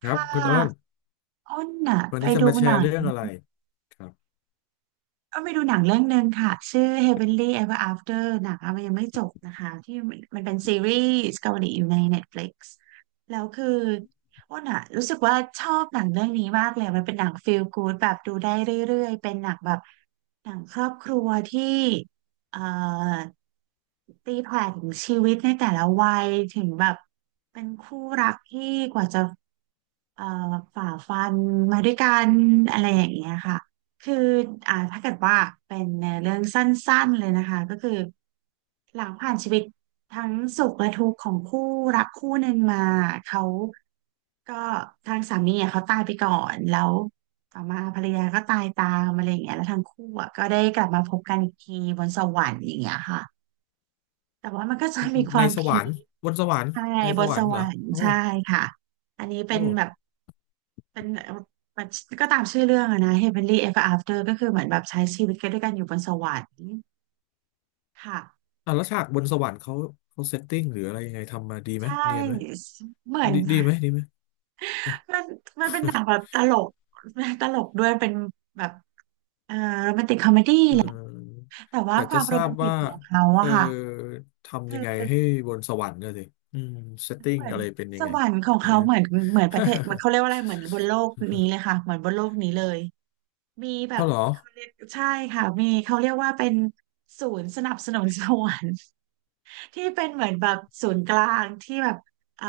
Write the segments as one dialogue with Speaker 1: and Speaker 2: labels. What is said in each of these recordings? Speaker 1: ครับ
Speaker 2: ถ้า
Speaker 1: คุณอ้น
Speaker 2: อ้นน่ะ
Speaker 1: วัน
Speaker 2: ไป
Speaker 1: นี้จะ
Speaker 2: ดู
Speaker 1: มาแช
Speaker 2: หนั
Speaker 1: ร์
Speaker 2: ง
Speaker 1: เรื่องอะไรครับ
Speaker 2: ก็ไปดูหนังเรื่องหนึ่งค่ะชื่อ Heavenly Ever After หนังอะมันยังไม่จบนะคะที่มันเป็นซีรีส์เกาหลีอยู่ใน Netflix แล้วคืออ้นอะรู้สึกว่าชอบหนังเรื่องนี้มากเลยมันเป็นหนัง feel good แบบดูได้เรื่อยๆเป็นหนังแบบหนังครอบครัวที่เอ่อตีแผ่ถึงชีวิตในแต่ละวัยถึงแบบเป็นคู่รักที่กว่าจะเอ่อฝ่าฟันมาด้วยกันอะไรอย่างเงี้ยค่ะ คือถ้าเกิดว่าเป็นในเรื่องสั้นๆเลยนะคะก็คือหลังผ่านชีวิตทั้งสุขและทุกข์ของคู่รักคู่หนึ่งมาเขาก็ทางสามีอ่ะเขาตายไปก่อนแล้วต่อมาภรรยาก็ตายตามอะไรอย่างเงี้ยแล้วทั้งคู่อ่ะก็ได้กลับมาพบกันอีกทีบนสวรรค์อย่างเงี้ยค่ะแต่ว่ามันก็จะมีค
Speaker 1: ใน
Speaker 2: วาม
Speaker 1: สว
Speaker 2: พี
Speaker 1: รรค์บนสวรรค์
Speaker 2: ใช่
Speaker 1: ใน
Speaker 2: บ
Speaker 1: ส
Speaker 2: น
Speaker 1: วร
Speaker 2: ส
Speaker 1: รค์เห
Speaker 2: ว
Speaker 1: รอ
Speaker 2: รรค์
Speaker 1: โอ้
Speaker 2: ใช่ค่ะอันนี้เป็น
Speaker 1: โอ้
Speaker 2: แบบเป็นมันก็ตามชื่อเรื่องอะนะ Heavenly Ever After ก็คือเหมือนแบบใช้ชีวิตกันด้วยกันอยู่บนสวรรค์ค่ะ
Speaker 1: อ่ะแล้วฉากบนสวรรค์เขาเขาเซตติ้งหรืออะไรยังไงทำมาดีไหม
Speaker 2: ใช่
Speaker 1: เนียนไหม
Speaker 2: เหมือน
Speaker 1: ดีไหม
Speaker 2: มันมันเป็นหนังแบบตลก ตลกด้วยเป็นแบบเอ่อโรแมนติกคอมเมดี้
Speaker 1: เอ
Speaker 2: แหละ
Speaker 1: อ
Speaker 2: แต่ว่า
Speaker 1: อยาก
Speaker 2: ควา
Speaker 1: จะ
Speaker 2: ม
Speaker 1: ท
Speaker 2: โร
Speaker 1: รา
Speaker 2: แม
Speaker 1: บ
Speaker 2: นติก
Speaker 1: ว่า
Speaker 2: ของเขา
Speaker 1: เอ
Speaker 2: อะ
Speaker 1: อ
Speaker 2: ค่ะ
Speaker 1: ทำยังไง
Speaker 2: คือ
Speaker 1: ให้บนสวรรค์เนี่ยสิอืมเซตติ้ง
Speaker 2: เหมือน
Speaker 1: อะไรเป็นยั
Speaker 2: ส
Speaker 1: งไง
Speaker 2: วรรค์ของ
Speaker 1: เดี๋ยว
Speaker 2: เขา
Speaker 1: ลืม
Speaker 2: เหมือนประเทศเหมันเขาเรียกว่า อะไรเหมือนบนโลกนี้เลยค่ะเหมือนบนโลกนี้เลย มีแบ
Speaker 1: เอา
Speaker 2: บ
Speaker 1: เหรอ
Speaker 2: เขาเรียกใช่ค่ะมีเขาเรียกว่าเป็นศูนย์สนับสนุนสวรรค์ ที่เป็นเหมือนแบบศูนย์กลางที่แบบอ่า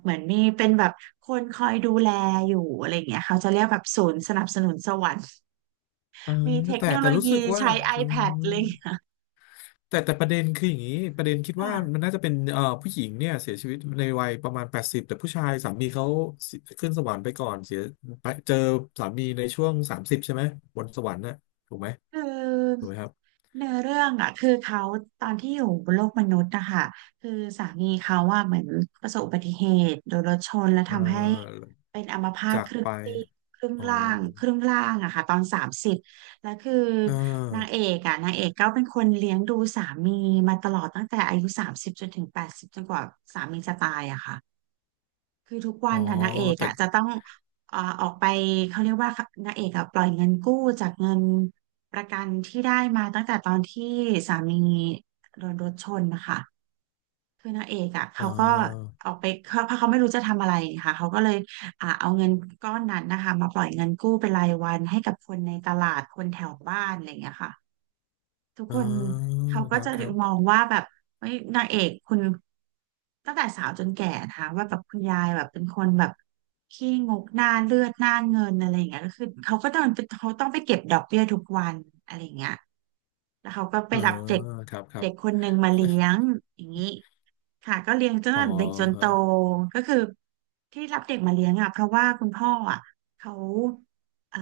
Speaker 2: เหมือนมีเป็นแบบคนคอยดูแลอยู่อะไรอย่างเงี้ยเขาจะเรียกแบบศูนย์สนับสนุนสวรรค์
Speaker 1: เออ
Speaker 2: มีเทค
Speaker 1: แต่
Speaker 2: โน
Speaker 1: แต่
Speaker 2: โล
Speaker 1: รู้สึ
Speaker 2: ยี
Speaker 1: กว่า
Speaker 2: ใช้
Speaker 1: อื
Speaker 2: iPad
Speaker 1: ม
Speaker 2: ไอเลย
Speaker 1: แต่ประเด็นคืออย่างนี้ประเด็นคิด ว่ามัน
Speaker 2: ค่ะ
Speaker 1: น่าจะเป็นผู้หญิงเนี่ยเสียชีวิตในวัยประมาณแปดสิบแต่ผู้ชายสามีเขาเสียขึ้นสวรรค์ไปก่อนเสียไปเจอสามีในช่วงสามสิบใช่ไหมบนสวรรค์น่ะถูกไหม
Speaker 2: คือ
Speaker 1: ถูกไหมครับ
Speaker 2: เนื้อเรื่องอ่ะคือเขาตอนที่อยู่บนโลกมนุษย์นะคะคือสามีเขาว่าเหมือนประสบอุบัติเหตุโดนรถชนและ
Speaker 1: เอ่
Speaker 2: ทำให้
Speaker 1: อ
Speaker 2: เป็นอัมพาต
Speaker 1: จา
Speaker 2: ค
Speaker 1: ก
Speaker 2: รึ่
Speaker 1: ไป
Speaker 2: งซีก
Speaker 1: อ๋อ
Speaker 2: ครึ่งล่างอะค่ะตอนสามสิบแล้วคือ
Speaker 1: เอา
Speaker 2: นางเอกก็เป็นคนเลี้ยงดูสามีมาตลอดตั้งแต่อายุสามสิบจนถึง80จนกว่าสามีจะตายอะค่ะ คือทุก
Speaker 1: อ
Speaker 2: วั
Speaker 1: อ๋อ
Speaker 2: นอะนางเอก
Speaker 1: แต่
Speaker 2: อะจะต้องออกไปเขาเรียกว่านางเอกอะปล่อยเงินกู้จากเงินประกันที่ได้มาตั้งแต่ตอนที่สามีโดนรถชนนะคะคือนางเอกอะ
Speaker 1: เ
Speaker 2: เขาก็
Speaker 1: ออ
Speaker 2: ออกไปเขาเพราะเขาไม่รู้จะทำอะไรค่ะเขาก็เลยเอาเงินก้อนนั้นนะคะมาปล่อยเงินกู้เป็นรายวันให้กับคนในตลาดคนแถวบ้านอะไรอย่างเงี้ยค่ะ ทุกค
Speaker 1: เอา
Speaker 2: นเขา
Speaker 1: ค
Speaker 2: ก็
Speaker 1: รับ
Speaker 2: จะ
Speaker 1: ครั
Speaker 2: มอ
Speaker 1: บ
Speaker 2: งว่าแบบเฮ้ยนางเอกคุณตั้งแต่สาวจนแก่นะคะว่าแบบคุณยายแบบเป็นคนแบบขี้งกหน้าเลือดหน้าเงินอะไรอย่างเงี้ยก็คือเขาก็ต้องเขาต้องไปเก็บดอกเบี้ยทุกวันอะไรอย่างเงี้ยแล้วเขาก็ไป
Speaker 1: เออ
Speaker 2: รับเด็ก
Speaker 1: ครับครั
Speaker 2: เด็
Speaker 1: บ
Speaker 2: กคนหนึ่งมาเลี้ยงอย่างนี้ค่ะก็เลี้ยงจน
Speaker 1: อ๋อ
Speaker 2: เด็กจนโต
Speaker 1: ฮะ
Speaker 2: ก็คือที่รับเด็กมาเลี้ยงอ่ะเพราะว่าคุณพ่ออ่ะเขา เอ่อ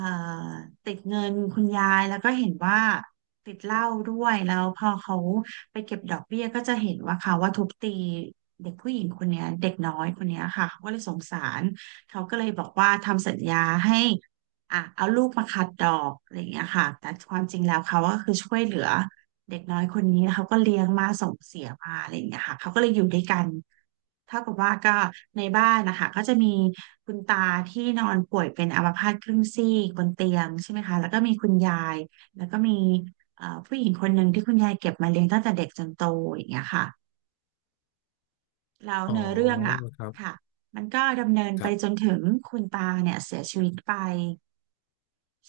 Speaker 2: ติดเงินคุณยายแล้วก็เห็นว่าติดเหล้าด้วยแล้วพอเขาไปเก็บดอกเบี้ยก็จะเห็นว่าเขาว่าทุบตีเด็กผู้หญิงคนเนี้ยเด็กน้อยคนเนี้ยค่ะเขาก็เลยสงสารเขาก็เลยบอกว่าทำสัญญาให้อ่ะเอาลูกมาคัดดอกอะไรอย่างเงี้ยค่ะแต่ความจริงแล้วเขาก็คือช่วยเหลือ เด็กน้อยคนนี้เขาก็เลี้ยงมาส่งเสียมาอะไรอย่างเงี้ยค่ะเขาก็เลยอยู่ด้วยกันเท่ากับว่าก็ในบ้านนะคะก็จะมีคุณตาที่นอนป่วยเป็นอัมพาตครึ่งซีกบนเตียงใช่ไหมคะแล้วก็มีคุณยายแล้วก็มีผู้หญิงคนหนึ่งที่คุณยายเก็บมาเลี้ยงตั้งแต่เด็กจนโตอย่างเงี้ยค่ะแล้ว
Speaker 1: อ๋อ
Speaker 2: เนื้อเรื่องอ่ะ
Speaker 1: ครับ
Speaker 2: ค่ะมันก็ดำเนิน
Speaker 1: ค
Speaker 2: ไป
Speaker 1: รับ
Speaker 2: จนถึงคุณตาเนี่ยเสียชีวิตไป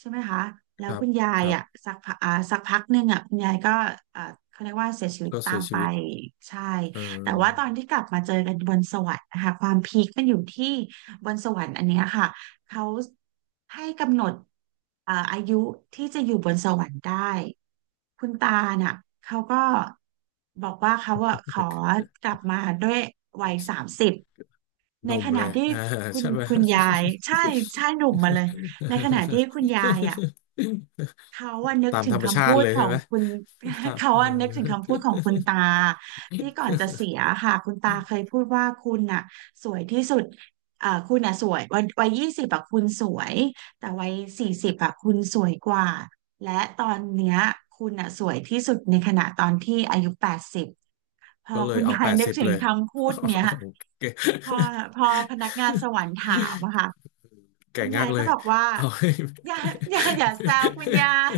Speaker 2: ใช่ไหมคะ แล้
Speaker 1: ค
Speaker 2: ว
Speaker 1: รั
Speaker 2: คุ
Speaker 1: บ
Speaker 2: ณยา
Speaker 1: ค
Speaker 2: ย
Speaker 1: รับ
Speaker 2: อ่ะสักพักหนึ่งอ่ะคุณยายก็อ่าเขาเรียกว่าเสียชีวิต
Speaker 1: ก็
Speaker 2: ตา
Speaker 1: เสีย
Speaker 2: มไป
Speaker 1: ชีวิต
Speaker 2: ใช่
Speaker 1: เอ
Speaker 2: แต่ว่าตอ
Speaker 1: อ
Speaker 2: นที่กลับมาเจอกันบนสวรรค์นะคะความพีคมันอยู่ที่บนสวรรค์อันเนี้ยค่ะเขาให้กำหนดอายุที่จะอยู่บนสวรรค์ได้คุณตาน่ะเขาก็บอกว่าเขาอ่ะขอกลับมาด้วยวัยสามสิบ
Speaker 1: ห
Speaker 2: ใน
Speaker 1: นุ่ม
Speaker 2: ข
Speaker 1: เล
Speaker 2: ณะ
Speaker 1: ย
Speaker 2: ที่
Speaker 1: อ่าใช่ไหม
Speaker 2: คุณยายใช่ใช่หนุ่มมาเลยในขณะที่คุณยายอ่ะ เขาอะ นึก
Speaker 1: ตาม
Speaker 2: ถึ
Speaker 1: ธ
Speaker 2: ง
Speaker 1: รรมชา
Speaker 2: คำพู
Speaker 1: ติ
Speaker 2: ด
Speaker 1: เลย
Speaker 2: ขอ
Speaker 1: ใช่
Speaker 2: ง
Speaker 1: ไหม
Speaker 2: คุณ
Speaker 1: ตา ม
Speaker 2: เขา
Speaker 1: เออ
Speaker 2: อะนึกถึงคำพูดของคุณตาที่ก่อนจะเสียค่ะคุณตาเคยพูดว่าคุณน่ะสวยที่สุดคุณน่ะสวยวัยยี่สิบอะคุณสวยแต่วัย40อะคุณสวยกว่าและตอนเนี้ยคุณน่ะสวยที่สุดในขณะตอนที่อายุแปดสิบพอ
Speaker 1: ก็เลย
Speaker 2: คุณ
Speaker 1: เอา
Speaker 2: ยา
Speaker 1: แป
Speaker 2: ย
Speaker 1: ด
Speaker 2: นึก
Speaker 1: สิบ
Speaker 2: ถึ
Speaker 1: เล
Speaker 2: ง
Speaker 1: ย
Speaker 2: คำพูดเนี้ย
Speaker 1: โอเค
Speaker 2: พอพอพนักงานสวรรค์ถามอะค่ะ
Speaker 1: แก่
Speaker 2: คุณ
Speaker 1: งั
Speaker 2: ยา
Speaker 1: ก
Speaker 2: ย
Speaker 1: เล
Speaker 2: ก็
Speaker 1: ย
Speaker 2: บอกว่า
Speaker 1: เอาให้
Speaker 2: อย่าอย่าแซวคุณยาย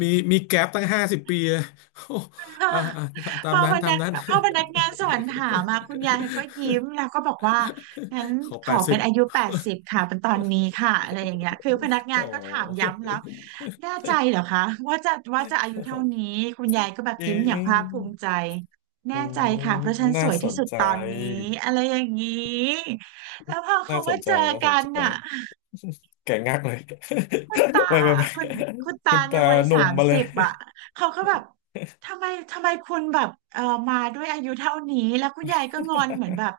Speaker 1: มีมีแก๊ปตั้ง50 ปีอะโอ้
Speaker 2: พอ
Speaker 1: อ่า อ่าตา
Speaker 2: พ
Speaker 1: ม
Speaker 2: อ
Speaker 1: นั้
Speaker 2: พ
Speaker 1: นตา
Speaker 2: นั
Speaker 1: ม
Speaker 2: ก
Speaker 1: นั้น
Speaker 2: พอพนักงานสวนถามมาคุณยายก็ยิ้มแล้วก็บอกว่างั้น
Speaker 1: ขอ
Speaker 2: ข
Speaker 1: แป
Speaker 2: อ
Speaker 1: ดสิ
Speaker 2: เป็น
Speaker 1: บ
Speaker 2: อายุแปดสิบค่ะเป็นตอนนี้ค่ะอะไรอย่างเงี้ยคือพนักงา
Speaker 1: โอ
Speaker 2: นก็ถาม
Speaker 1: ้
Speaker 2: ย้ำแล้วแน่ใจเหรอคะว่าจะอายุเท่านี้คุณยายก็แบบยิ้มอย่าง
Speaker 1: เอ๊ะ
Speaker 2: ภาคภูมิใจ
Speaker 1: อื
Speaker 2: แน่ใจ
Speaker 1: ม
Speaker 2: ค่ะเพราะฉันส
Speaker 1: น่า
Speaker 2: วย
Speaker 1: ส
Speaker 2: ที่
Speaker 1: น
Speaker 2: สุด
Speaker 1: ใจ
Speaker 2: ตอนนี้อะไรอย่างนี้แล้วพอเขา
Speaker 1: น่าส
Speaker 2: มา
Speaker 1: นใจ
Speaker 2: เจอ
Speaker 1: น่าสน
Speaker 2: กัน
Speaker 1: ใจ
Speaker 2: น่ะ
Speaker 1: แก่งักเลย
Speaker 2: คุณตา
Speaker 1: ไปไปไป
Speaker 2: คุณคุณ
Speaker 1: คุ
Speaker 2: ตา
Speaker 1: ณ
Speaker 2: ใน
Speaker 1: ตา
Speaker 2: วัย
Speaker 1: หนุ่
Speaker 2: สา
Speaker 1: ม
Speaker 2: ม
Speaker 1: มาเล
Speaker 2: สิ
Speaker 1: ย
Speaker 2: บอ่ะเขาก็แบบทำไมทำไมคุณแบบมาด้วยอายุเท่านี้แล้วคุณยายก็งอนเหมือนแบบ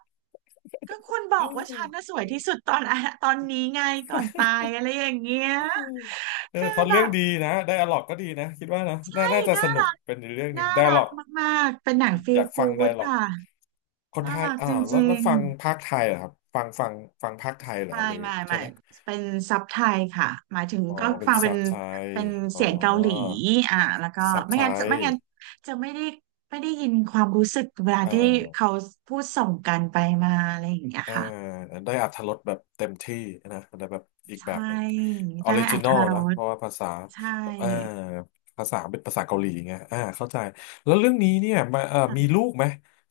Speaker 2: ก็คุณบอกว่าฉันน่ะสวยที่สุดตอนอะตอนนี้ไงก่อนตายอะไรอย่างเงี้ย
Speaker 1: เออ
Speaker 2: คือ
Speaker 1: พล็อต
Speaker 2: แบ
Speaker 1: เรื่อง
Speaker 2: บ
Speaker 1: ดีนะ ไดอะล็อกก็ดีนะ คิดว่านะน่า
Speaker 2: เฮ้ย
Speaker 1: น่าจะส
Speaker 2: น่า
Speaker 1: นุก
Speaker 2: รัก
Speaker 1: เป็นอีกเรื่องหนึ่
Speaker 2: น่า
Speaker 1: งไดอะ
Speaker 2: รั
Speaker 1: ล็
Speaker 2: ก
Speaker 1: อก
Speaker 2: มากๆเป็นหนังฟี
Speaker 1: อ
Speaker 2: ล
Speaker 1: ยากฟั
Speaker 2: กู๊
Speaker 1: งได
Speaker 2: ด
Speaker 1: อะล็อก
Speaker 2: ค่ะ
Speaker 1: คนไท
Speaker 2: น่า
Speaker 1: ย
Speaker 2: รัก
Speaker 1: อ่า
Speaker 2: จ
Speaker 1: แล้ว
Speaker 2: ริ
Speaker 1: แล้ว
Speaker 2: ง
Speaker 1: ฟังภาคไทยเหรอครับฟังฟังฟังภาคไทยเหรอ
Speaker 2: ไม่
Speaker 1: หรือ
Speaker 2: ไม่
Speaker 1: ใช่
Speaker 2: ไม่
Speaker 1: ไหม
Speaker 2: เป็นซับไทยค่ะหมายถึง
Speaker 1: อ๋อ
Speaker 2: ก็
Speaker 1: เป็น
Speaker 2: ฟังเป็
Speaker 1: ซั
Speaker 2: น
Speaker 1: บไทย
Speaker 2: เป็น
Speaker 1: อ๋อ
Speaker 2: เสียงเกาหลีแล้วก็
Speaker 1: ซับไทย
Speaker 2: ไม่งั้นจะไม่ได้ยินความรู้สึกเวลา
Speaker 1: เอ่อ
Speaker 2: ที่เขาพูดส่งกันไปมาอะไรอย่างเงี้ย
Speaker 1: เอ่อ
Speaker 2: ค่ะ
Speaker 1: ได้อรรถรสแบบเต็มที่นะได้แบบอีกแบบ
Speaker 2: ใช่
Speaker 1: หนึ่งออ
Speaker 2: ได้
Speaker 1: ริ
Speaker 2: อร
Speaker 1: จิ
Speaker 2: ร
Speaker 1: น
Speaker 2: ถ
Speaker 1: อล
Speaker 2: ร
Speaker 1: นะ
Speaker 2: ส
Speaker 1: เพราะว่าภาษา
Speaker 2: ใช่
Speaker 1: เอ่อภาษาเป็นภาษาเกาหลีไงอ่าเข้าใจแล้วเรื่องนี้เนี่ยมา
Speaker 2: ค่ะ
Speaker 1: มีลูกไหม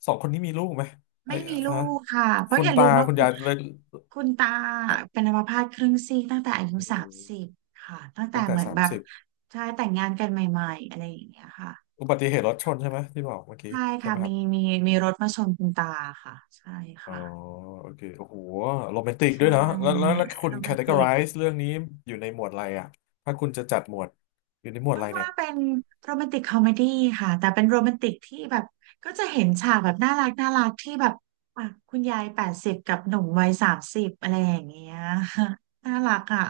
Speaker 1: สองคนนี้มีลูกไหมไอ้
Speaker 2: ไม่มีลู
Speaker 1: ฮะ
Speaker 2: กค่ะเพราะ
Speaker 1: คุ
Speaker 2: อ
Speaker 1: ณ
Speaker 2: ย่าลื
Speaker 1: ตา
Speaker 2: มว่า
Speaker 1: คุณ
Speaker 2: คุณ
Speaker 1: ยายเลย
Speaker 2: คุณตา
Speaker 1: ครับ
Speaker 2: เป็นอัมพาตครึ่งซีกตั้งแต่อายุ
Speaker 1: อื
Speaker 2: สาม
Speaker 1: ม
Speaker 2: สิบค่ะตั้งแต่
Speaker 1: ตั้งแต่
Speaker 2: เหมือน
Speaker 1: สาม
Speaker 2: แบบ
Speaker 1: สิบ
Speaker 2: ใช่แต่งงานกันใหม่ๆอะไรอย่างเงี้ยค่ะ
Speaker 1: อุบัติเหตุรถชนใช่ไหมที่บอกเมื่อกี้
Speaker 2: ใช่
Speaker 1: ใช่ไห
Speaker 2: ค่ะ
Speaker 1: มครับ
Speaker 2: มีมีรถมาชนคุณตาค่ะใช่
Speaker 1: อ๋อ
Speaker 2: ค่ะ
Speaker 1: โอเคโอ้โหโรแมนติก
Speaker 2: ใช
Speaker 1: ด้วยเนาะแล้วแล้ว
Speaker 2: ่
Speaker 1: แล้วคุ
Speaker 2: โร
Speaker 1: ณ
Speaker 2: แมนติก
Speaker 1: categorize เรื่องนี้อยู่ในหมวดอะไรอ่ะถ้าคุณจะจัดหมวดอยู่ในหมวด
Speaker 2: มั
Speaker 1: อะ
Speaker 2: น
Speaker 1: ไร
Speaker 2: ว่า
Speaker 1: เนี่ย
Speaker 2: เป็นโรแมนติกคอมเมดี้ค่ะแต่เป็นโรแมนติกที่แบบก็จะเห็นฉากแบบน่ารักน่ารักที่แบบอ่ะคุณยายแปดสิบกับหนุ่มวัยสามสิบอะไรอย่างเงี้ย น่ารักอ่ะ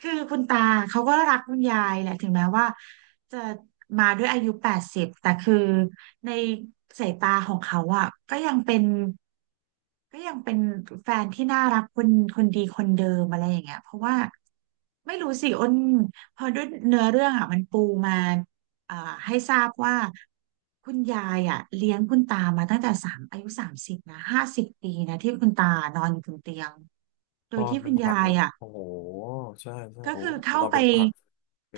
Speaker 2: คือคุณตาเขาก็รักคุณยายแหละถึงแม้ว่า จะมาด้วยอายุ80แต่คือในสายตาของเขาอ่ะก็ยังเป็นแฟนที่น่ารักคนดีคนเดิมอะไรอย่างเงี้ยเพราะว่าไม่รู้สิอ้นพอด้วยเนื้อเรื่องอ่ะมันปูมาอ่าให้ทราบว่าคุณยายอ่ะเลี้ยงคุณตามาตั้งแต่สามอายุสามสิบนะห้าสิบปีนะที่คุณตานอนอยู่บนเตียงโด
Speaker 1: น
Speaker 2: ย
Speaker 1: อน
Speaker 2: ที่
Speaker 1: เป็
Speaker 2: คุ
Speaker 1: น
Speaker 2: ณ
Speaker 1: ผั
Speaker 2: ยา
Speaker 1: ก
Speaker 2: ย
Speaker 1: เนอะ
Speaker 2: อ่ะ
Speaker 1: โอ้โหใช่ใช่
Speaker 2: ก็
Speaker 1: โอ้
Speaker 2: คือเข้า
Speaker 1: นอน
Speaker 2: ไป
Speaker 1: เป็นผัก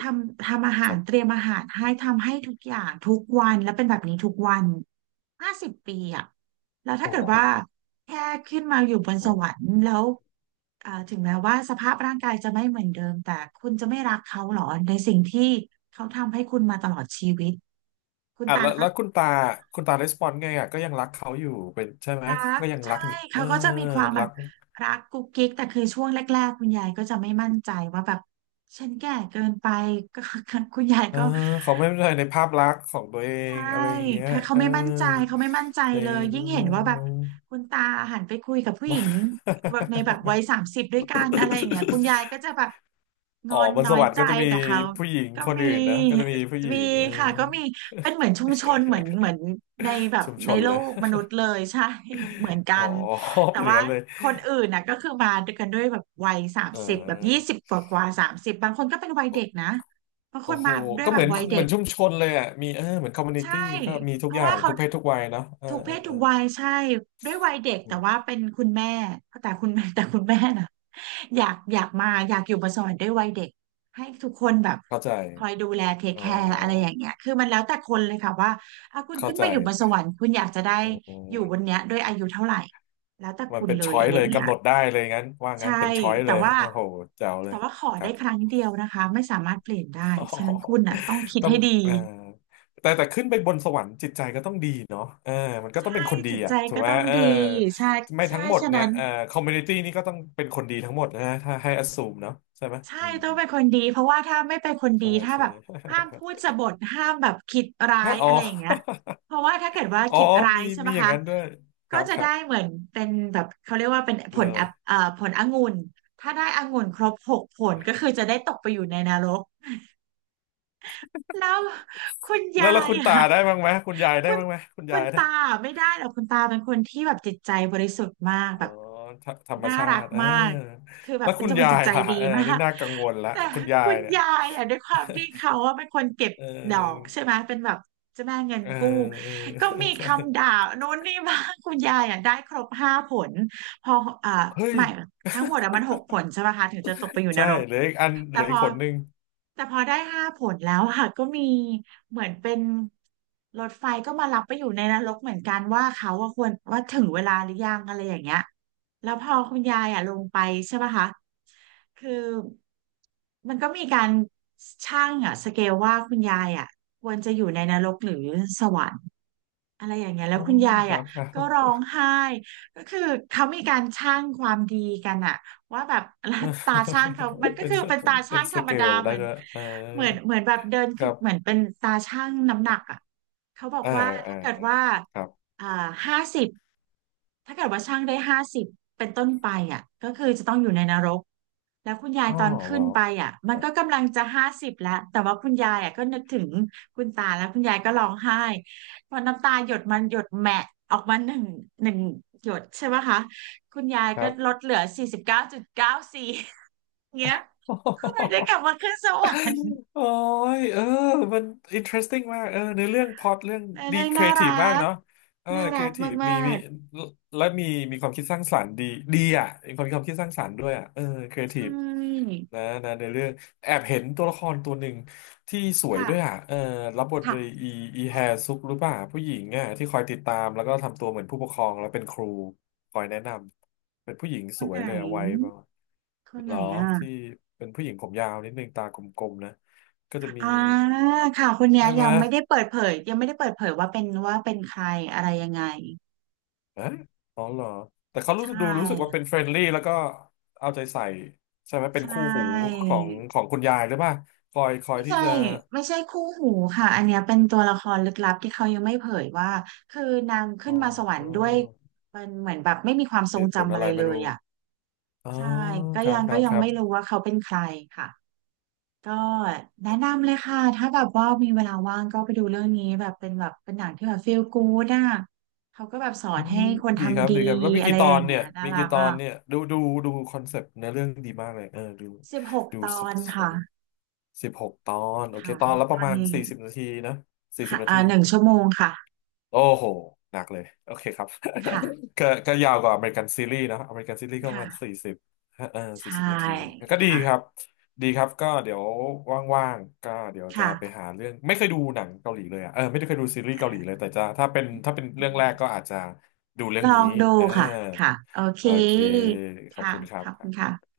Speaker 2: ททำอา
Speaker 1: ค
Speaker 2: หาร
Speaker 1: รั
Speaker 2: เต
Speaker 1: บ
Speaker 2: รียมอาหารให้ทำให้ทุกอย่างทุกวันแล้วเป็นแบบนี้ทุกวันห้าสิบปีอ่ะแล้วถ้า
Speaker 1: โอ้
Speaker 2: เกิด
Speaker 1: โห
Speaker 2: ว่าแค่ขึ้นมาอยู่บนส
Speaker 1: โอ้โห
Speaker 2: วรรค์แล้วถึงแม้ว่าสภาพร่างกายจะไม่เหมือนเดิมแต่คุณจะไม่รักเขาหรอในสิ่งที่เขาทำให้คุณมาตลอดชีวิต คุณ
Speaker 1: อ่ะ
Speaker 2: ตา
Speaker 1: แล้ว
Speaker 2: เขา
Speaker 1: แล้วคุณตาคุณตาレスปอนไงอ่ะก็ยังรักเขาอยู่เป็นใช่ไหม
Speaker 2: รัก
Speaker 1: ก็ยัง
Speaker 2: ใช่
Speaker 1: รักนิดเอ
Speaker 2: เขา
Speaker 1: อ
Speaker 2: ก็จะมีความแบ
Speaker 1: รั
Speaker 2: บ
Speaker 1: ก
Speaker 2: รักกุ๊กกิ๊กแต่คือช่วงแรกๆคุณยายก็จะไม่มั่นใจว่าแบบฉันแก่เกินไปก็ คุณยาย
Speaker 1: เออ
Speaker 2: ก็
Speaker 1: เขาไม่เป็นไรในภาพลักษณ์ของตัวเอง
Speaker 2: ใช่
Speaker 1: อะไรอย่างเงี้ย
Speaker 2: เขาเขา
Speaker 1: เออ
Speaker 2: ไม่มั่นใจเขาไม่มั่นใจ
Speaker 1: ใน
Speaker 2: เลย ยิ่
Speaker 1: เรื่
Speaker 2: ง
Speaker 1: อง
Speaker 2: เห็นว่าแบ
Speaker 1: เอ
Speaker 2: บคุณตาหันไปคุยกับผู้หญิงแบบวัย
Speaker 1: อ
Speaker 2: สามสิบด้วยกันอะไรอย่างเงี้ยคุณยายก็จะ แบบง
Speaker 1: อ๋อ
Speaker 2: อน
Speaker 1: บน
Speaker 2: น้
Speaker 1: ส
Speaker 2: อย
Speaker 1: วรรค์
Speaker 2: ใจ
Speaker 1: ก็จะมี
Speaker 2: แต่เขา
Speaker 1: ผู้หญิง
Speaker 2: ก็
Speaker 1: คน
Speaker 2: มี
Speaker 1: อื่นนะก็จะมีผู้หญิ
Speaker 2: มี
Speaker 1: งเออ
Speaker 2: ค่ะก็มีเป็นเหมือนชุมชนเหมือนในแบบ
Speaker 1: ชุมช
Speaker 2: ใน
Speaker 1: น
Speaker 2: โล
Speaker 1: เลย
Speaker 2: กมนุษย์เลยใช่ เหมือนกั
Speaker 1: อ๋อ
Speaker 2: น แต่
Speaker 1: เป็นอย่าง
Speaker 2: ว่า
Speaker 1: นั้นเลย
Speaker 2: คนอื่นน่ะก็คือมาด้วยกันด้วยแบบวัยสาม
Speaker 1: เ
Speaker 2: สิบแบบยี่
Speaker 1: ออ
Speaker 2: สิบกว่าสามสิบบางคนก็เป็นวัยเด็
Speaker 1: โอ
Speaker 2: กนะบางค
Speaker 1: โอ้
Speaker 2: น
Speaker 1: โห
Speaker 2: มาด้วย
Speaker 1: ก็
Speaker 2: แบ
Speaker 1: เหมื
Speaker 2: บ
Speaker 1: อน
Speaker 2: วัย
Speaker 1: เห
Speaker 2: เด็
Speaker 1: มือ
Speaker 2: ก
Speaker 1: นชุมชนเลยอ่ะมีเออเหมือนคอมมูนิ
Speaker 2: ใช่
Speaker 1: ตี้ก็มี
Speaker 2: เพ
Speaker 1: ทุกอ
Speaker 2: ราะ
Speaker 1: ย่า
Speaker 2: ว่า
Speaker 1: ง
Speaker 2: เขา
Speaker 1: ทุกเพศทุกวัยเนาะเออ
Speaker 2: ทุก
Speaker 1: เอ
Speaker 2: เพ
Speaker 1: อ
Speaker 2: ศ
Speaker 1: เอ
Speaker 2: ทุ
Speaker 1: อ
Speaker 2: กวัยใช่ด้วยวัยเด็ก
Speaker 1: อื
Speaker 2: แต่ว่า
Speaker 1: ม
Speaker 2: เป็นคุณแม่แต่คุณแม่ แต่คุณแม่นะอยากอยู่มาสอนด้วยวัยเด็กให้ทุกคนแบบ
Speaker 1: เข้าใจ
Speaker 2: คอยดูแลเทค
Speaker 1: อ๋
Speaker 2: แคร์อะไรอย่า
Speaker 1: อ
Speaker 2: งเงี้ยคือมันแล้วแต่คนเลยค่ะว่าอ่ะคุณ
Speaker 1: เข้า
Speaker 2: ขึ้น
Speaker 1: ใจ
Speaker 2: มาอยู่บนสวรรค์คุณอยากจะได้
Speaker 1: อื
Speaker 2: อยู่บน
Speaker 1: ม
Speaker 2: เนี้ยด้วยอายุเท่าไหร่แล้วแต่
Speaker 1: มัน
Speaker 2: คุณ
Speaker 1: เป็น
Speaker 2: เลย
Speaker 1: ช้อย
Speaker 2: อะไร
Speaker 1: เล
Speaker 2: อ
Speaker 1: ย
Speaker 2: ย่างเงี้
Speaker 1: กำ
Speaker 2: ย
Speaker 1: หนดได้เลยงั้นว่างั้
Speaker 2: ใช่
Speaker 1: นเป็นช้อย
Speaker 2: แต่
Speaker 1: เลย
Speaker 2: ว่า
Speaker 1: โอ้โหแจ๋วเล
Speaker 2: แต่
Speaker 1: ย
Speaker 2: ว่าขอ
Speaker 1: ครั
Speaker 2: ได้
Speaker 1: บ
Speaker 2: ครั้งเดียวนะคะไม่สามารถเปลี่ยนได้
Speaker 1: อ๋อ
Speaker 2: ฉะนั้นคุณน่ะต้องคิด
Speaker 1: ต้อ
Speaker 2: ให้
Speaker 1: ง
Speaker 2: ดี
Speaker 1: เอ่อแต่ขึ้นไปบนสวรรค์จิตใจก็ต้องดีเนาะเออมันก็ต้อง
Speaker 2: ใช่
Speaker 1: เป็นคนดี
Speaker 2: จิตใจ
Speaker 1: อ่ะถูก
Speaker 2: ก็
Speaker 1: ไหม
Speaker 2: ต้อง
Speaker 1: เออ
Speaker 2: ดีใช่
Speaker 1: ไม่
Speaker 2: ใช่
Speaker 1: ทั้งหมด
Speaker 2: ฉะ
Speaker 1: เนี่ย
Speaker 2: นั้น
Speaker 1: เอ่อคอมมูนิตี้นี่ก็ต้องเป็นคนดีทั้งหมดนะถ้าให้อ s สูมเนาะใช่ไหม
Speaker 2: ใช่
Speaker 1: อืม
Speaker 2: ต้อ
Speaker 1: อื
Speaker 2: ง
Speaker 1: ม
Speaker 2: เป็นคนดีเพราะว่าถ้าไม่เป็นคนดี
Speaker 1: ใช่
Speaker 2: ถ้าแบ
Speaker 1: ใช่
Speaker 2: บห้ามพูดสบถห้ามแบบคิดร้า
Speaker 1: ฮะ
Speaker 2: ย
Speaker 1: อ๋อ
Speaker 2: อะไรอย่างเงี้ยเพราะว่าถ้าเกิดว่า
Speaker 1: อ๋อ
Speaker 2: คิดร้า
Speaker 1: มี
Speaker 2: ยใช่ไหม
Speaker 1: มีอย่าง
Speaker 2: คะ
Speaker 1: นั้นด้วยค
Speaker 2: ก็
Speaker 1: รับ
Speaker 2: จะ
Speaker 1: ครั
Speaker 2: ได้
Speaker 1: บ
Speaker 2: เหมือนเป็นแบบเขาเรียกว่าเป็น
Speaker 1: มีอะไร
Speaker 2: ผลองุ่นถ้าได้องุ่นครบ6ผลก็คือจะได้ตกไปอยู่ในนรก แล้วคุณ
Speaker 1: แล้
Speaker 2: ยา
Speaker 1: วแล้ว
Speaker 2: ย
Speaker 1: คุณตา
Speaker 2: อ่ะ
Speaker 1: ได้บ้างไหมคุณยายได้
Speaker 2: คุณ
Speaker 1: บ้างไหมคุณ
Speaker 2: คุ
Speaker 1: ยา
Speaker 2: ณ
Speaker 1: ยได้
Speaker 2: ตาไม่ได้หรอกคุณตาเป็นคนที่แบบจิตใจบริสุทธิ์มาก
Speaker 1: อ๋อ
Speaker 2: แบบ
Speaker 1: ธธรรม
Speaker 2: น่า
Speaker 1: ชา
Speaker 2: รัก
Speaker 1: ติเออ
Speaker 2: มากคือแบ
Speaker 1: แล้
Speaker 2: บ
Speaker 1: ว
Speaker 2: เป็น
Speaker 1: คุณ
Speaker 2: คน
Speaker 1: ยา
Speaker 2: จิต
Speaker 1: ย
Speaker 2: ใจ
Speaker 1: ล่ะ
Speaker 2: ดี
Speaker 1: เออ
Speaker 2: มา
Speaker 1: นี่
Speaker 2: ก
Speaker 1: น่ากังวลละ
Speaker 2: แต่
Speaker 1: คุณยา
Speaker 2: คุ
Speaker 1: ย
Speaker 2: ณ
Speaker 1: เนี่ย
Speaker 2: ยายอ่ะด้วยความที่เขา ว่าเป็นคนเก็บ
Speaker 1: เออ
Speaker 2: ดอกใช่ไหมเป็นแบบเจ้าแม่เงิน
Speaker 1: เออ
Speaker 2: กู้
Speaker 1: เออ
Speaker 2: ก็มี
Speaker 1: ใช่
Speaker 2: คำด่าโน้นนี่มางคุณยายอ่ะได้ครบห้าผลพออ่า
Speaker 1: เฮ้ย
Speaker 2: ไม่ทั้งหมดอ่ะมัน6 ผลใช่ไหมคะถึงจะตกไปอยู่น
Speaker 1: ใช่
Speaker 2: รก
Speaker 1: เหลืออีกอันเห
Speaker 2: แต่
Speaker 1: ลือ
Speaker 2: พ
Speaker 1: อี
Speaker 2: อ
Speaker 1: กผลหนึ่ง
Speaker 2: แต่พอได้ห้าผลแล้วค่ะก็มีเหมือนเป็นรถไฟก็มารับไปอยู่ในนรกเหมือนกันว่าเขาว่าควรว่าถึงเวลาหรือยังอะไรอย่างเงี้ยแล้วพอคุณยายอ่ะลงไปใช่ปะคะคือมันก็มีการช่างอ่ะสเกลว่าคุณยายอ่ะควรจะอยู่ในนรกหรือสวรรค์ อะไรอย่างเงี้ยแล้
Speaker 1: อ๋
Speaker 2: ว
Speaker 1: อ
Speaker 2: คุณยาย
Speaker 1: ครั
Speaker 2: อ่ะ
Speaker 1: บครับ
Speaker 2: ก็ร้องไห้ก็คือเขามีการชั่งความดีกันอ่ะว่าแบบ แล้ว
Speaker 1: เ
Speaker 2: ตาช่า
Speaker 1: ออ
Speaker 2: งเขา มันก็
Speaker 1: เป็น
Speaker 2: คือเป็นตา
Speaker 1: เป็
Speaker 2: ช่า
Speaker 1: น
Speaker 2: งธ
Speaker 1: ส
Speaker 2: รรม
Speaker 1: เก
Speaker 2: ดา
Speaker 1: ล
Speaker 2: เห
Speaker 1: ได้
Speaker 2: มือน
Speaker 1: ด้วยเออ
Speaker 2: เหมือนเหมือนแบบเดิน
Speaker 1: ค
Speaker 2: ขึ้น
Speaker 1: รับ
Speaker 2: เหมือนเป็นตาช่างน้ำหนักอ่ะ เขาบอก
Speaker 1: อ่า
Speaker 2: ว่า
Speaker 1: อ่า
Speaker 2: ถ้าเกิด
Speaker 1: อ่า
Speaker 2: ว่า
Speaker 1: ครับ
Speaker 2: อ่าห้าสิบถ้าเกิดว่าช่างได้ห้าสิบเป็นต้นไปอ่ะก็คือจะต้องอยู่ในนรก แล้วคุณยาย
Speaker 1: อ๋อ
Speaker 2: ตอน
Speaker 1: เหร
Speaker 2: ขึ้น
Speaker 1: อ
Speaker 2: ไปอ่ะมั
Speaker 1: ค
Speaker 2: น
Speaker 1: รับ
Speaker 2: ก็กำลังจะห้าสิบแล้วแต่ว่าคุณยายอ่ะก็นึกถึงคุณตาแล้วคุณยายก็ร้องไห้พอน้ำตาหยดมันหยดแหมะออกมาหนึ่งหยดใช่ไหมคะคุณยาย
Speaker 1: ครั
Speaker 2: ก็ลดเหลือ49.94เงี้ยก็เลยได้กลับ
Speaker 1: บ
Speaker 2: มาขึ้นสวรรค์
Speaker 1: โอ้ยเออมัน interesting มากเออในอเรื่องพล็อตเรื่อง
Speaker 2: ใน
Speaker 1: ดี
Speaker 2: เรื่อง
Speaker 1: ครี
Speaker 2: น่า
Speaker 1: เอที
Speaker 2: รั
Speaker 1: ฟมาก
Speaker 2: ก
Speaker 1: เนาะเออ
Speaker 2: น่า
Speaker 1: ค
Speaker 2: รั
Speaker 1: รีเอ
Speaker 2: ก
Speaker 1: ทีฟ
Speaker 2: มา
Speaker 1: มีมี
Speaker 2: ก
Speaker 1: และมีมีความคิดสร้างสรรค์ดีดีอ่ะมีความความคิดสร้างสรรค์ด้วยอ่ะเออครีเอ
Speaker 2: ๆ
Speaker 1: ที
Speaker 2: ใช่
Speaker 1: ฟนะนะในเรื่องแอบเห็นตัวละครตัวหนึ่งที่สวยด้วยอ่ะ
Speaker 2: ค่ะ
Speaker 1: เออรับบทโดย
Speaker 2: ค่ะ
Speaker 1: อีอีแฮซุกหรือเปล่าผู้หญิงอ่ะที่คอยติดตามแล้วก็ทำตัวเหมือนผู้ปกครองแล้วเป็นครูคอยแนะนำเป็นผู้หญิง
Speaker 2: ค
Speaker 1: ส
Speaker 2: น
Speaker 1: ว
Speaker 2: ไห
Speaker 1: ย
Speaker 2: น
Speaker 1: เลยอ่ะวัยประมาณ
Speaker 2: คนไห
Speaker 1: เห
Speaker 2: น
Speaker 1: รอที่
Speaker 2: อ่ะ
Speaker 1: เป็นผู้หญิงผมยาวนิดนึงตากลมๆนะ ก็จะมี
Speaker 2: อ่าค่ะคนเนี้
Speaker 1: ใช่
Speaker 2: ย
Speaker 1: ไห
Speaker 2: ยั
Speaker 1: ม
Speaker 2: งไม่ได้เปิดเผยยังไม่ได้เปิดเผยว่าเป็นว่าเป็นใครอะไรยังไง
Speaker 1: ฮะอ๋อเหรอแต่เขา
Speaker 2: ใช
Speaker 1: รู้สึกดูรู้สึกว่า
Speaker 2: ่
Speaker 1: เป็นเฟรนลี่แล้วก็เอาใจใส่ใช่ไหมเป็
Speaker 2: ใช
Speaker 1: นคู่หู
Speaker 2: ่
Speaker 1: ของของคุณยายหรือเปล่าคอยคอย
Speaker 2: ไม่
Speaker 1: ที่
Speaker 2: ใช่
Speaker 1: จะ
Speaker 2: ไม่ใช่คู่หูค่ะอันเนี้ยเป็นตัวละครลึกลับที่เขายังไม่เผยว่าคือนางขึ้
Speaker 1: อ๋
Speaker 2: นมาสวรรค์ด้
Speaker 1: อ
Speaker 2: วยมันเหมือนแบบไม่มีความทร
Speaker 1: เห
Speaker 2: ง
Speaker 1: ตุผล
Speaker 2: จำอะ
Speaker 1: อะ
Speaker 2: ไร
Speaker 1: ไร
Speaker 2: เล
Speaker 1: ไม่
Speaker 2: ย
Speaker 1: รู้
Speaker 2: อ่ะ
Speaker 1: อ๋อ
Speaker 2: ใช่ก็
Speaker 1: ครั
Speaker 2: ยั
Speaker 1: บ
Speaker 2: ง
Speaker 1: ค
Speaker 2: ก็
Speaker 1: รับ
Speaker 2: ยั
Speaker 1: ค
Speaker 2: ง
Speaker 1: รับ
Speaker 2: ไม่รู้ว่าเขาเป็นใครค่ะ ก็แนะนำเลยค่ะถ้าแบบว่ามีเวลาว่างก็ไปดูเรื่องนี้แบบเป็นแบบเป็นหนังที่แบบฟีลกู๊ดอ่ะเขาก็แบบสอ
Speaker 1: อื
Speaker 2: นให้
Speaker 1: ม
Speaker 2: คน
Speaker 1: ดีครับ
Speaker 2: ทำดี
Speaker 1: ดีครับแล้วมี
Speaker 2: อะไร
Speaker 1: กี่ตอ
Speaker 2: อ
Speaker 1: น
Speaker 2: ย่าง
Speaker 1: เนี่
Speaker 2: เงี้
Speaker 1: ย
Speaker 2: ยน่า
Speaker 1: มี
Speaker 2: รั
Speaker 1: กี่
Speaker 2: ก
Speaker 1: ตอ
Speaker 2: อ่ะ
Speaker 1: นเนี่ยดูดูดูคอนเซปต์เนื้อเรื่องดีมากเลยเออดู
Speaker 2: สิบหก
Speaker 1: ดู
Speaker 2: ตอ
Speaker 1: สด
Speaker 2: นค่ะ
Speaker 1: 16 ตอนโอเค
Speaker 2: ค่ะ
Speaker 1: ตอนละ
Speaker 2: ต
Speaker 1: ป
Speaker 2: อ
Speaker 1: ระ
Speaker 2: น
Speaker 1: มาณ
Speaker 2: นี้
Speaker 1: สี่สิบนาทีนะสี่สิ
Speaker 2: ค่ะ
Speaker 1: บนา
Speaker 2: อ่า
Speaker 1: ที
Speaker 2: 1 ชั่วโมงค่ะ
Speaker 1: โอ้โหหนักเลยโอเคครับ
Speaker 2: ค่ะ
Speaker 1: ก็ก็ยาวกว่าอเมริกันซีรีส์เนอะอเมริกันซีรีส์ก็ประมาณสี่
Speaker 2: ค่ะ
Speaker 1: สิบเออสี่
Speaker 2: ใช่
Speaker 1: สิบนาทีก็ดี
Speaker 2: ค่ะ
Speaker 1: ครับดีครับก็เดี๋ยวว่างๆก็เดี๋ยวจะไป
Speaker 2: ค่ะ
Speaker 1: หาเรื่องไม่เคยดูหนังเกาหลีเลยอ่ะเออไม่ได้เคยดูซีรีส์เกาหลีเลยแต่จะถ้าเป็นถ้าเป็นเรื่องแรกก็อาจจะดูเรื่อ
Speaker 2: ล
Speaker 1: ง
Speaker 2: อ
Speaker 1: นี้
Speaker 2: งดู
Speaker 1: เออ
Speaker 2: ค่ะค่ะโอเค
Speaker 1: โอเคขอบ
Speaker 2: ค่ะ
Speaker 1: คุณครั
Speaker 2: ข
Speaker 1: บ
Speaker 2: อบคุณค่ะ